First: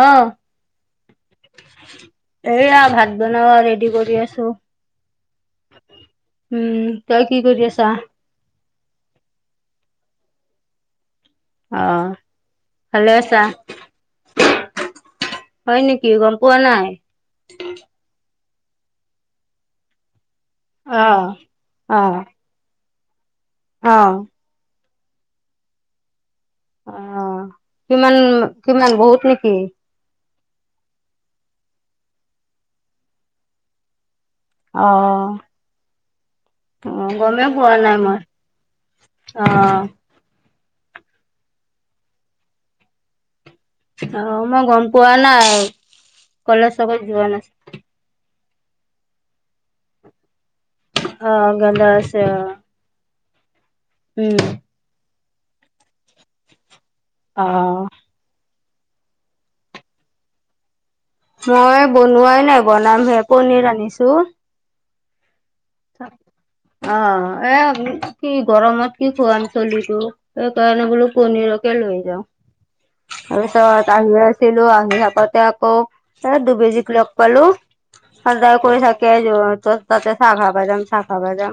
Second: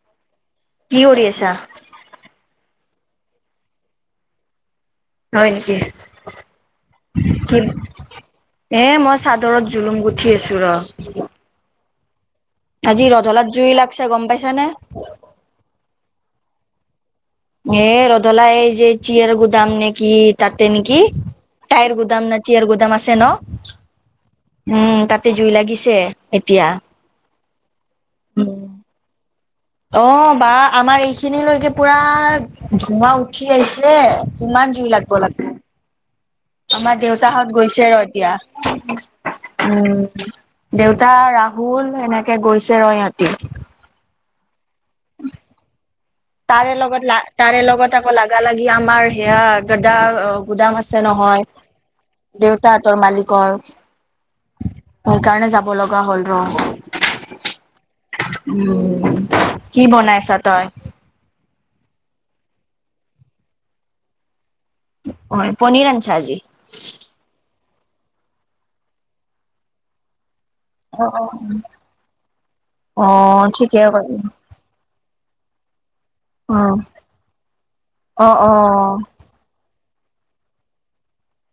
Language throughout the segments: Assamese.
অ কি কৰি আছা? এইয়া- ভাত বনোৱা ৰেডি কৰি আছো। হয় নেকি? উম, তই কি কৰি আছা? এ মই চাদৰত জুলুম, গুঠি আছো ৰ। অ আজি ভালে আছা ৰধলাত জুই লাগছে, গম পাইছা নে? হয় নেকি গম পোৱা নাই এ ৰধলা এই যে চিয়ৰ গু দাম নে কি? তাতে নেকি অহ টায়াৰ অহ গুদাম ন চেয়াৰ গুদাম আছে ন। অহ উ তাতে জুই লাগিছে। এতিয়া। অ, কিমান, উম কিমান বহুত নেক অ বা আমাৰ এইখিনিলৈকে পুৰা ধোঁৱা উঠি আহিছে। কিমান জুই লাগব অহ লাগ আমাৰ অহ গমেই দেউতাহঁত পোৱা গৈছে ৰ নাই মই এতিয়া। অহ উম। দেউতা ৰাহুল এনেকে গৈছে ৰ য়হতি। অ, মই গম পোৱা নাই। কলেজ তাৰে চলেজ লগত লা যোৱা তাৰে নাছিল লগত আকৌ লাগা লাগি আমাৰ সেয়া দাদা গুদাম আছে নহয় অহ গেলা আছে অহ দেউতাহঁতৰ মালিকৰ। উম। সেইকাৰণে যাব লগা হ'ল ৰ। অ। উ কি বনাইছা তই- মই বনোৱাই নাই বনাম হে পনীৰ আনিছো। হয় পনীৰ আচাৰ আজি অ এ কি গৰমত কি খোৱাম চলিছো সেইকাৰণে অ বোলো পনিৰকে লৈ যাওঁ। অ অ ঠিকে তাৰিছত আহি কৰিলি আছিলো আহি চাপত- আকৌ অ দুবেজীক লগ পালো অ অ সাজাৰ কৰি থাকে য তাতে চাহ খা প যাম চাহ খা প যাম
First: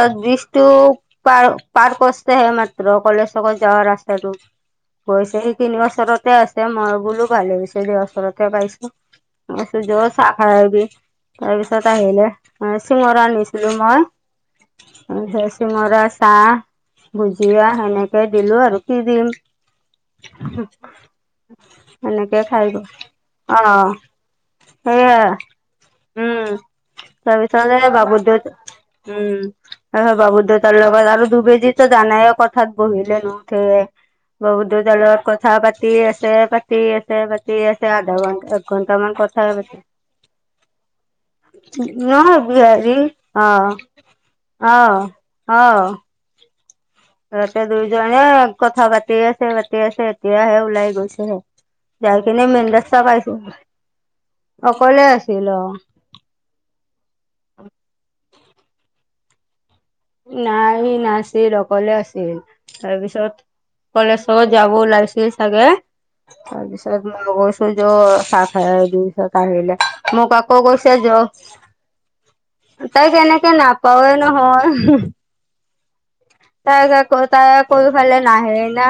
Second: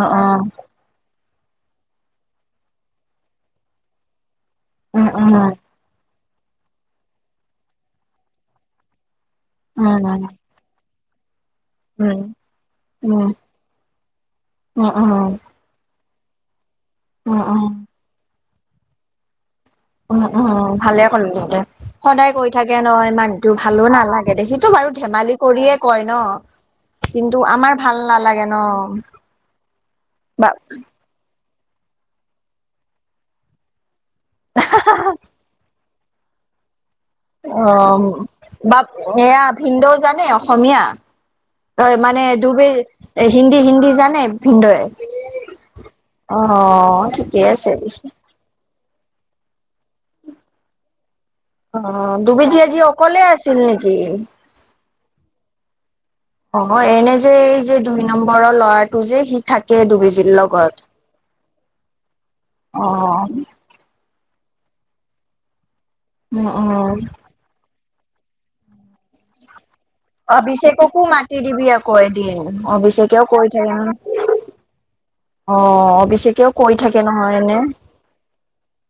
অ অ বিষতো- পাৰ পাৰ কৰ্তহে মাত্ৰ কলেজকত যোৱা ৰাস্তাটো- উম উম গৈছে সি তিন বছৰতে আছে মই বোলো ভালে হৈছে দু বছৰতে পাইছো। উম উম জ চা উম খাৰবি তাৰপিছত আহিলে। উম উম চিমৰা আ নিছিলো উম মই চিমৰা চাহ- উম বুজওা সেনেকে দিলো আৰু কি দিম- উম উম ভালে কলো তিহঁতে সদায় সেনেকে কৈ খাই থাকে গল নহয়্ মানুহটো অ ভালো নালাগে দে সিটো বাৰু ধেমা সেইয়াই ধেমালি কৰিয়ে কয় ন কিন্তু- আমাৰ ভাল বাবুৰ নালাগে দেউত ন উম হয় বাবুৰ বা দেউতাৰ লগত আৰু ধুবে আজো জানাই কথাত বহিলে নুঠে বহু জালত কথা পাতি- [unintelligible] আছে পাতি- পাতি অ আছে আধা ঘন্টা বা একঘণ্টা মান এয়া কথা পতি ভিনদেউ জানে অসমীয়া অ ন মানে দুবে বিহাৰী অ হিন্দী হিন্দী জানে অ ভিনদেউৱে অ অ ঠিকে ৰাতে আছে পিছে দুইজনে কথা বাৰা পাতি আছে মাতি আছে এতিয়াহে ওলাই গৈছেহে। অ যাই কিনে দুবি জীয়া যি মেন্দা চ অকলে পাইছিল আছিল নেকি অকলে আছিল অ- অ এনে যে এই যে দুই নম্বৰৰ ল'ৰাটো যে সি থাক। নাই নাছিল অকলে আছিল অ তাৰপিছত কলেজ- চত যাব ওলাইছে চাগে উম উম তাৰপিছত মইৰ চ য চাহ খাই পিছত আহিলে মোক আকৌ কৈছে অভিষেককো য মাতি দিবি আকৌ এদিন তাইক অভিষেকেও কৈ কেনেকে থাকে ন নাপাৱে নহয়। অ বেছিকৈও কৈ তাইক থাকে আকৌ নহয় তাই এনে আকৌ ইফালে নাহে না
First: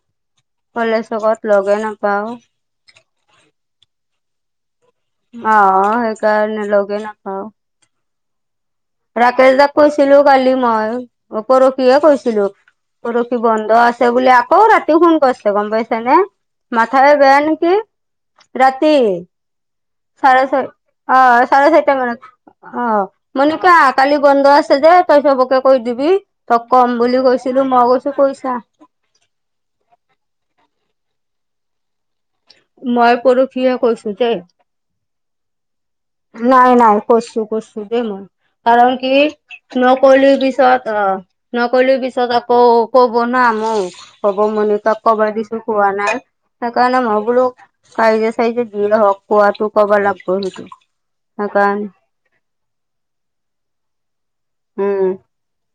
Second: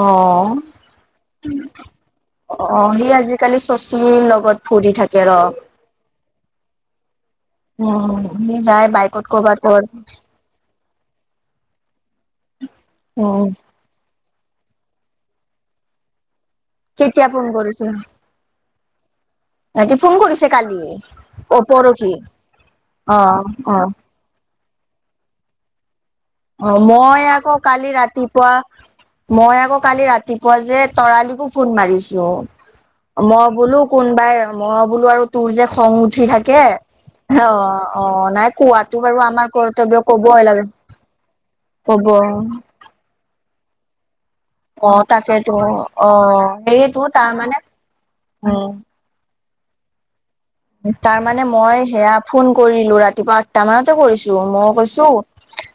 আহ কলেজ লগত লগে নাপাও অ অ সি আজিকালি শশীৰ লগত ফুৰি থাকে ৰ। অ সেই কাৰণে লগে নেখাওঁ অ ৰাকেশ দাক কৈছিলো কালি মই অ পৰহিয়ে কৈছিলো পৰহি উম, বন্ধ আছে বুলে ক ৰাতি হন কৈছিলে গম পইচা নে মাথা বে কেতিয়া বেয়া ফোন নে কি কৰিছে? ৰাতি ৰাতি ফোন চাৰে কৰিছে চয় কালি অ চাৰে চাৰিটা মানত অ মন কা কালি বন্ধ আছে যে তই চবকে কৈ দিবি তক অ কম বুলি মই আকৌ কৈছিলো মই কালি কৈছো ৰাতিপুৱা কৈছা মই আকৌ কালি ৰাতিপুৱা যে তৰালিকো ফোন মাৰিছ মই পৰহিয়ে বোলো কৈছো দেই কোনোবাই মই বোলো আৰু তোৰ যে খং উঠি থাকে নাই নাই কৰিছো অ কৰিছো দেই অ মই নাই কাৰণ কোৱাতো কি বাৰু আমাৰ কৰ্তব্য কবয়ে লাগে নকলেউ কব পিছত আকৌ কব না মোক ক'ব মনে তক অ', কবই তাকেতো দিছো কোৱা নাই অ', সেইকাৰণে সেইয়েতো মই বোলো তাৰমানে কাইজে চাইজে দি [unintelligible] কোৱাটো ক'বা লাগিব সেইটো তাৰ মানে মই সেইকাৰণে সেয়া ফোন কৰিলো ৰাতিপুৱা আঠটা মানতে কৰিছো মই কৈছো উম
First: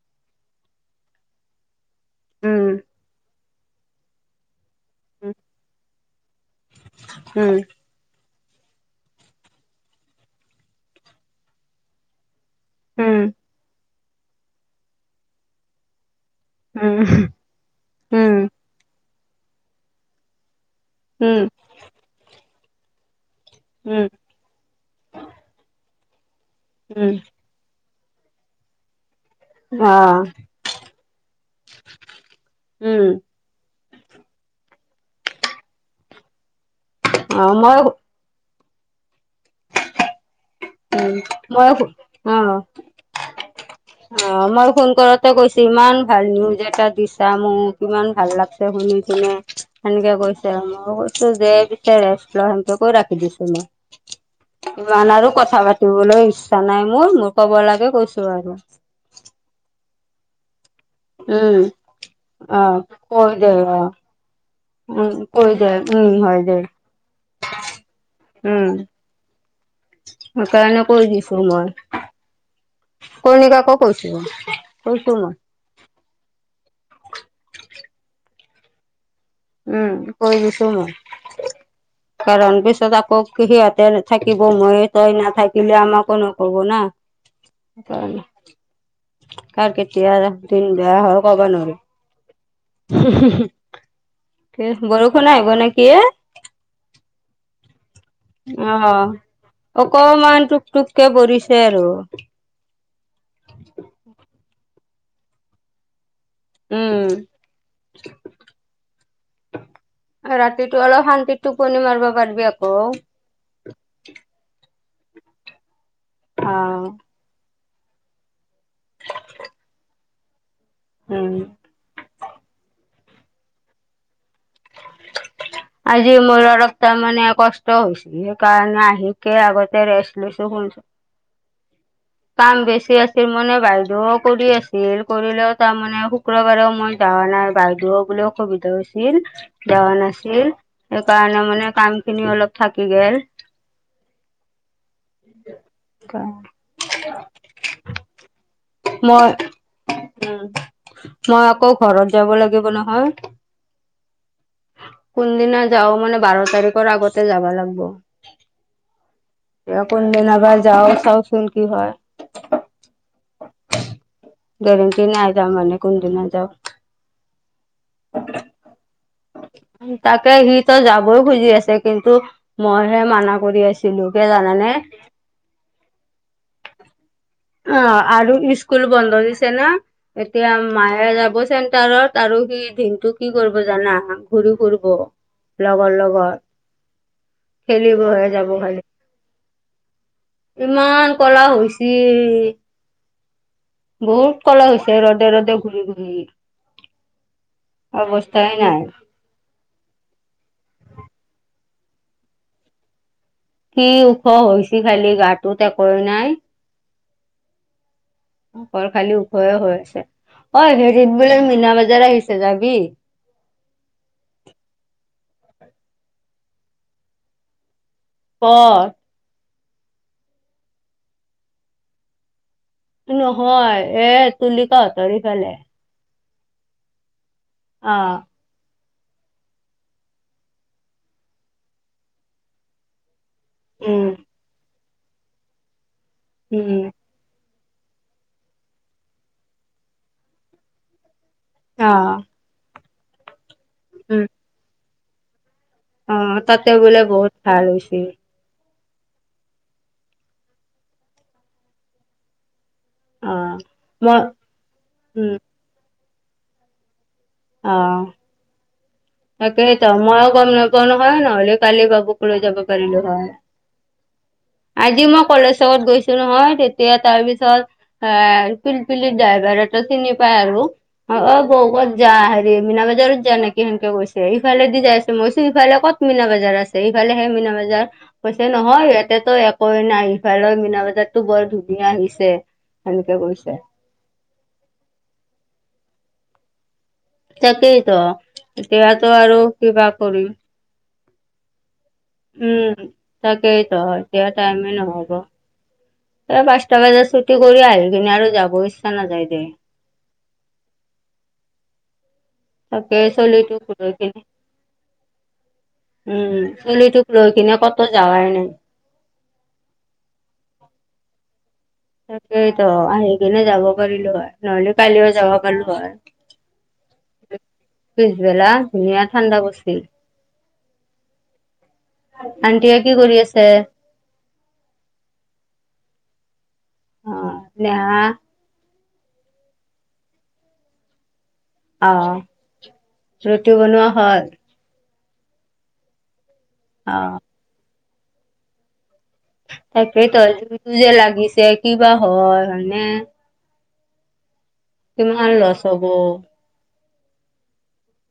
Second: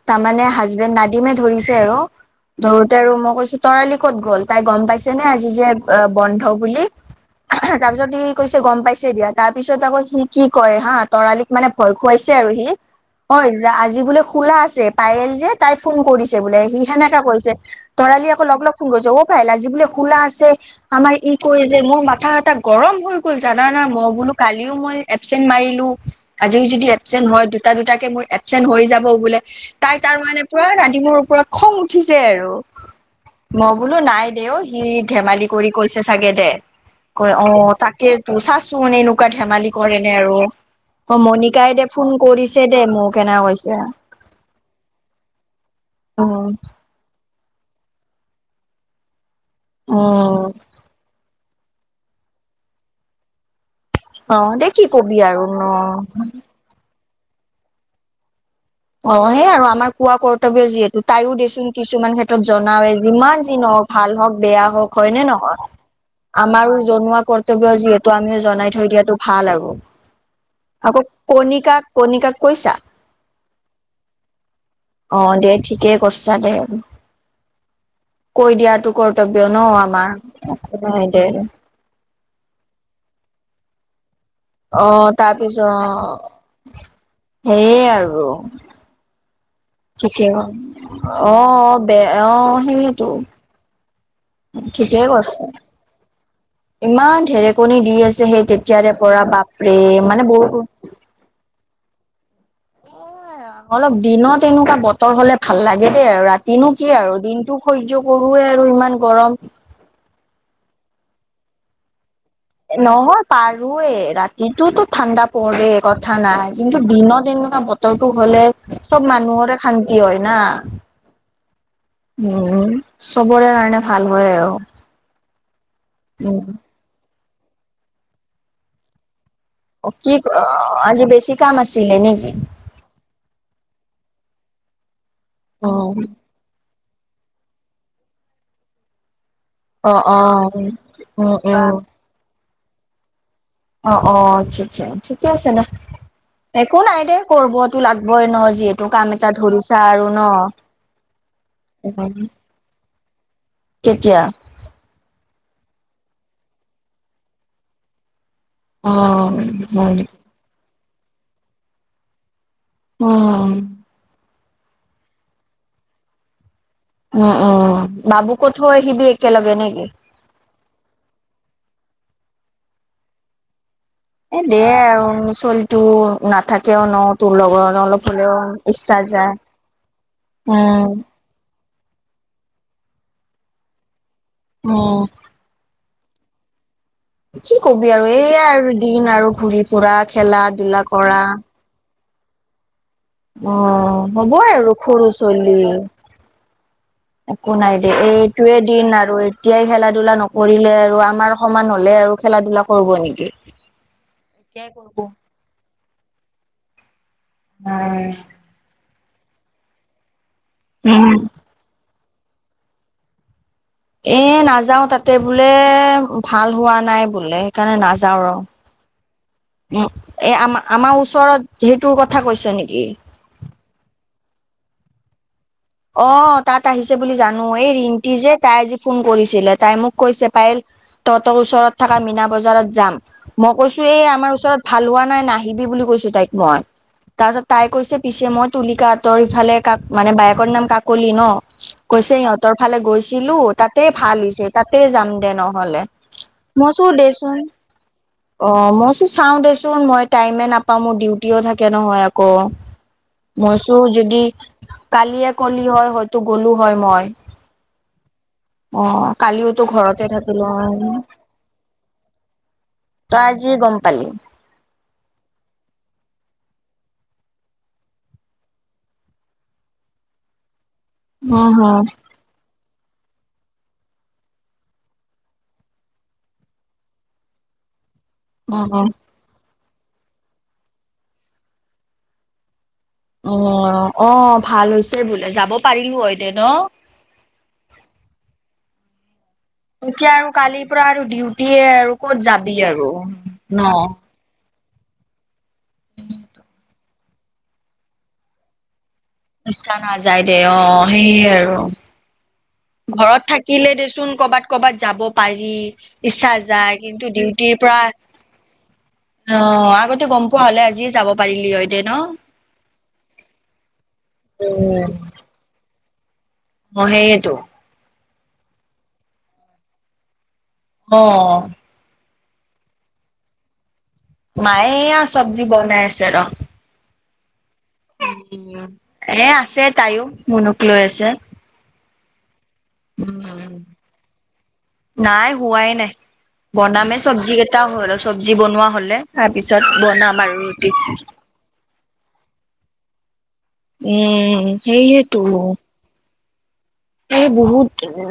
তাৰ মানে হাজবেণ্ড নাদিমে ধৰিছে আৰু উম ধৰোতে আৰু মই কৈছো তৰালি ক'ত গ'ল তাই গম পাইছে নে আজি যে বন্ধ বুলি উম তাৰ পিছত ই কৈছে গম পাইছে দিয়া তাৰ পিছত আকৌ সি কি কৰে হা তৰালিক মানে ভয় খুৱাইছে সি উম হয় আজি বোলে খোলা আছে পায়েল যে তাই ফোন কৰিছে বোলে সি উম সেনেকা কৈছে তৰালি উম আকৌ লগ লগ ফোন কৰিছে অ পাইলা আজি বোলে খোলা আছে আমাৰ ই উম কৈ আছে মোৰ মাথা আথা গৰম হৈ গ'ল জানা না উম মই বল মই এবচেন্ট মাৰিলো আজি যদি এবচেন্ট উম হয় দুটা দুটাকে মোৰ এবচেন্ট হৈ যাব বোলে অ তাই তাৰ মানে পৰা ৰাতিমোৰ ওপৰত খং উঠিছে আৰু উম মই বোলো নাই দেউ কি ধেমালি কৰি কৈছে চাগে দে কৈ অ মই উম তাকে তো চাচো এ কোৱা ধেমালি কৰে নে আৰু অ মণিকাই দে ফোন মই অ কৰিছে দে মোক এনে কৈছে। অ মই ফোন কৰতে কৈছো ইমান ভাল উম নিউজ এটা দিছা মোক কিমান ভাল লাগছে শুনি কিনে সেনেকে উম কৈছে মই কৈছো যে [unintelligible] ৰাখি দিছো মই অ দে কি কবি আৰু কথা ন পাতিবলৈ ইচ্ছা নাই মোৰ মোৰ ক'ব লাগে কৈছো আৰু অ সেইয় আৰু আমাৰ কোৱা কৰ্তব্য যিহেতু তাইও উম দেচোন কিছুমান ক্ষেত্ৰত অ জনাওে কৈ যিমান দে যি অ নহওক ভাল হওক বেয়া হওক উম হয় নে কৈ নহয় দে উম হয় দে আমাৰো জনোৱা কৰ্তব্য যিহেতু আমি উম জনাই থৈ দিয়াটো ভাল আৰু সেইকাৰণে আকৌ কৈ দিছো মই কণিকাক কণিকাক কৈছা কণিকাকো কৈছো কৈছো অ মই দে ঠিকে কৰিছা দে কৈ দিয়া তো কৰতব্য ন উম আমাৰ কৈ দিছো মই [unintelligible] দে কাৰণ পিছত আকৌ সিহঁতে থাকিব অ মই তই নাথাকিলে আমাকো নকব না সেইয় সেইকাৰণে আৰু কাৰ কেতিয়া ঠিকে ক দিন বেয়া হয় অ ক'ব নোৱাৰো। বেয়া অ সেইয়েতো বৰষুণ আহিব নেকি এ ইমান ঢেৰেকণী দি আছে সেই তেতিয়াৰে অ' পৰা বাপৰে মানে বহুত সে আৰু এ অলপ দিনত এনেকুৱা বতৰ হলে ভাল লাগে দেই আৰু ৰাতি দিনটো কি উম। আৰু দিনটো সহ্য কৰোৱে আৰু ইমান গৰম। ৰাতিটো অলপ শান্তিত টোপনি মাৰব পাৰি। নহয় পাৰোৱে ৰাতিটোতো ঠাণ্ডা পৰে। কথা নাই কিন্তু অ' দিনৰ দিনটো ন বতৰটো হলে চব মানুহৰে শান্তি হয় না। উম। উম চবৰে কাৰণে ভাল হয় আৰু। আজি উম মোৰ অলপ মানে কষ্ট হৈছিল সেইকাৰণে আহি কে আগতে অ কি ৰেষ্ট অ লৈছোঁ। আজি বেছি কাম আছিলে নেকি কাম বেছি আছিল মানে বাইদেউ কৰি আছিল কৰিলেও অ তাৰমানে শুক্ৰবাৰেও মই য নাই বাইদেউ বোলে অসুবিধা হৈছিল। অ যৱা অ নাছিল উম সেইকাৰণে মানে উম কাম খিনি অলপ থাকি গেল। অ অ আচ্ছা আচ্ছা ঠিকে আছে না। একো নাই দে কৰিবতো লাগবই ন যিহেতু কাম মই এটা ধৰিছা আৰু ন। উম মই আকৌ ঘৰত যাব লাগিব নহয়। কেতিয়া? কোনদিনা যাও মানে বাৰ তাৰিখৰ আগতে যাবা লাগিব। অ মেনাবাৰ যাও চাওচোন কি হয়। উ গেৰেণ্টি নাই যা মানে কোনদিনা যাও। উম উম বাবুকো থৈ আহিবি একেলগে নেকি? তাকে সি ত যাবই খুজি আছে। কিন্তু মইহে মানা কৰি আছো। এ দে আৰু ছোৱলী তটো নাথাকেও ন তোৰ লগৰ অ', অলপ আৰু হ'লেও স্কুল ইচ্ছা বন্ধ যায়। দিছে না এতিয়া উম মায়ে যাব চেণ্টাৰত আৰু সি দিনটো কি কৰিব জানা ঘুৰি ফুৰিব উম লগৰ লগত বা কি কবি আৰু এইয়া আৰু দিন আৰু ঘূৰি ফুৰা খেলা ধূলা ইমান কৰা। [unintelligible] অ বহুত হ'বই ক'লা আৰু হৈছে সৰু ৰ'দে ৰ'দে চলি। ঘূৰি ঘূৰি। একো নাই দে অৱস্থাই এইটোৱে নাই দিন আৰু এতিয়াই খেলা ধূলা নকৰিলে আৰু আমাৰ সমান হলে আৰু খেলা ধূলা কৰিব নেকি। কি ওখ হৈছে খালি গাটোত একোৱে নাই? উম অকল খালি উখয়ে হৈ আছে অ হেৰিত উম বোলে মিনা বজাৰ আহিছে। যাবি এ নাযাও তাতে বোলে ভাল হোৱা নাই বোলে সেইকাৰণে নাজা কত এ আম আমাৰ ওচৰত সেইটোৰ কথা কৈছে নেকি? নহয় এ তুলিকাঁ হঁতৰ সিফালে অ তাত আহিছে বুলি জানো এই ৰিণটি অ', যে তাই ফোন কৰিছিলে তাই মোক কৈছে পাইল তহঁতৰ ওচৰত থকা মীনা বজাৰত যাম। মই কৈছো এই উম, আমাৰ ওচৰত ভাল হোৱা নাই। নাহিবি বুলি কৈছো তাইক মই উম। তাৰপাছত তাই কৈছে পিছে মই তুলিকাঁতৰ ইফালে কাক মানে বায়েকৰ নাম কাকলি ন কৈছে অ', সিহঁতৰ ফালে গৈছিলো তাতে ভাল উম, হৈছে তাতে যাম দে ন। হলে অ', তাতে মচো বোলে বহুত দেচোন ভাল হৈছে অ ম চাও দেচোন মই টাইমে নাপাও মোৰ ডিউটিও থাকে নহয় আকৌ। অ', মইচো মই যদি কালিয় উম, হয়তো গ'লো হয় মই। আহ অ কালিওতো তাকেই ত ঘৰতে মইও থাকিলো গম হয় নাপাও হয় নহ'লে কালি বাবুক লৈ যাব পাৰিলো তই হয়। আজি গম পালো। আজি মই কলেজত গৈছো নহয়। তেতিয়া তাৰ পিছত এ পিলপিলি ড্ৰাইভাৰতো চিনি পায় আৰু অ অ উম বৌ হম ক'ত যা হেৰি মীনা বজাৰত যাৱ নেকি সেন গৈছে সিফালে দি যাই আছে। মই কৈছোঁ সিফালে ক'ত মিনা বজাৰ আছে এইফালেহে মিনা বাজাৰ কৈছে উম নহয় উম ইয়াতেতো একোৱেই নাই সিফালৰ মিনা বজাৰতো বৰ ধুনীয়া আহিছে সেনেকে অ কৈছে। অ ভাল হৈছে বোলে যাব পাৰিলো হয় দে ন তাকেই টো এতিয়াটো আৰু কিবা এতিয়া কৰিম আৰু কালিৰ পৰা আৰু ডিউটিয়ে আৰু ক'ত যাবি উম আৰু তাকেই ন ত হয় এতিয়া টাইম নহ'ব এই পাঁচটা বজাত ছুটি কৰি আহি কিনে আৰু যাবই ইচ্ছা নাযায় দে অ সেইয়ে আৰু তাকে ঘৰত চলিটোক থাকিলে লৈ দেচোন কিনে ক'বাত ক'বাত যাব পাৰি ইচ্ছা যায় কিন্তু ডিউটি এনে ক'তো যাৱাই নাই অ আগতে গম পোৱা হ'লে আজিয়ে যাব পাৰিলি হয় দে ন তাকেইতো আহি কিনে যাব পাৰিলো হয় নহ'লে উম কালিও যাব পাৰিলো হয় অ সেয়েতো পিছবেলা ধুনীয়া ঠাণ্ডা পৰিছিল। অহ আন্টিয়ে কি কৰি আছে। মায়ে এয়া চব্জি বনাই আছে ৰ অ না এ আছে তাইও মোনুক লৈ আছে অহ ৰুতি বনোৱা হ'ল নাই হোৱাই নাই বনামে অ চব্জি কেইটা হ'ল চব্জি বনোৱা হ'লে তাৰ পিছত তাকেই বনাম টো আৰু ৰুটি কিটো যে লাগিছে কিবা হয় হয়নে উম সেইহেতো কিমান লছ হ'ব এই বহুত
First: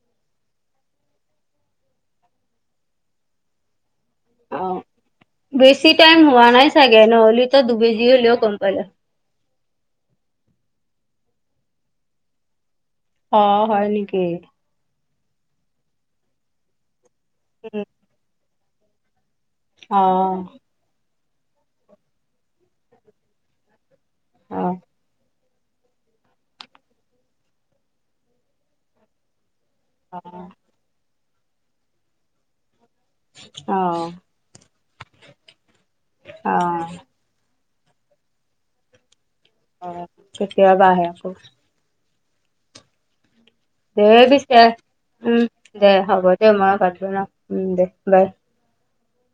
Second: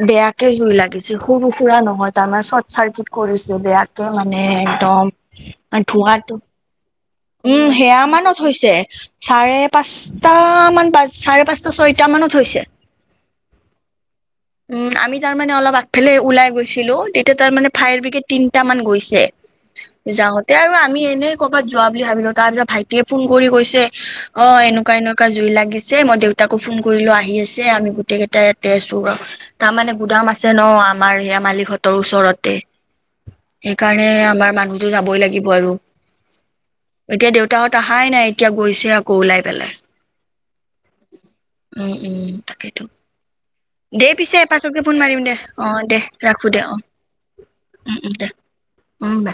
বেয়াকে জুই লাগিছিল সৰু সুৰা নহয় তামানে চৰ্ট চাৰ্কিট কৰিছে বেয়া মানে অ একদম বেছি টাইম ধোঁৱা টো হোৱা নাই চাগে নহ'লেতো উম সেয়া দুবেজি হ'লেও মানত গম হৈছে পালে চাৰে পাঁচটা মান বা চাৰে পাঁচটা ছয়টা মানত হৈছে অ হয় নিকি তাৰ মানে অলপ আগফালে ওলাই গৈছিলো তেতিয়া তাৰ মানে ফায়াৰ ব্ৰিগেড তিনটা মান গৈছে অ যাওঁতে আৰু আমি এনেই ক'বাত যোৱা বুলি ভাবিলো তাৰপিছত ভাইটিয়ে ফোন কৰি কৈছে অ এনেকুৱা এনেকুৱা জুই লাগ লাগিছে মই দেউতাকো ফোন কৰিলোঁ আহি আছে আমি গোটেই কেইটাই ইয়াতে আছোঁ ৰহ তাৰমানে গুদাম আছে ন আমাৰ সেয়া মালিকহঁতৰ ওচৰতে অ সেইকাৰণে আমাৰ মানুহতো যাবই লাগিব আৰু অ তাহঁত আহাই নাই এতিয়া গৈছে আকৌ ওলাই পেলাই। অ কেতিয়া বা আহে আকৌ উম, উম তাকে টো [inaudible] দে পিছে। উম, অ' দে হ'ব ৰাখো দে মই অ' ভাত বাওঁ, উম দে বাই উম দে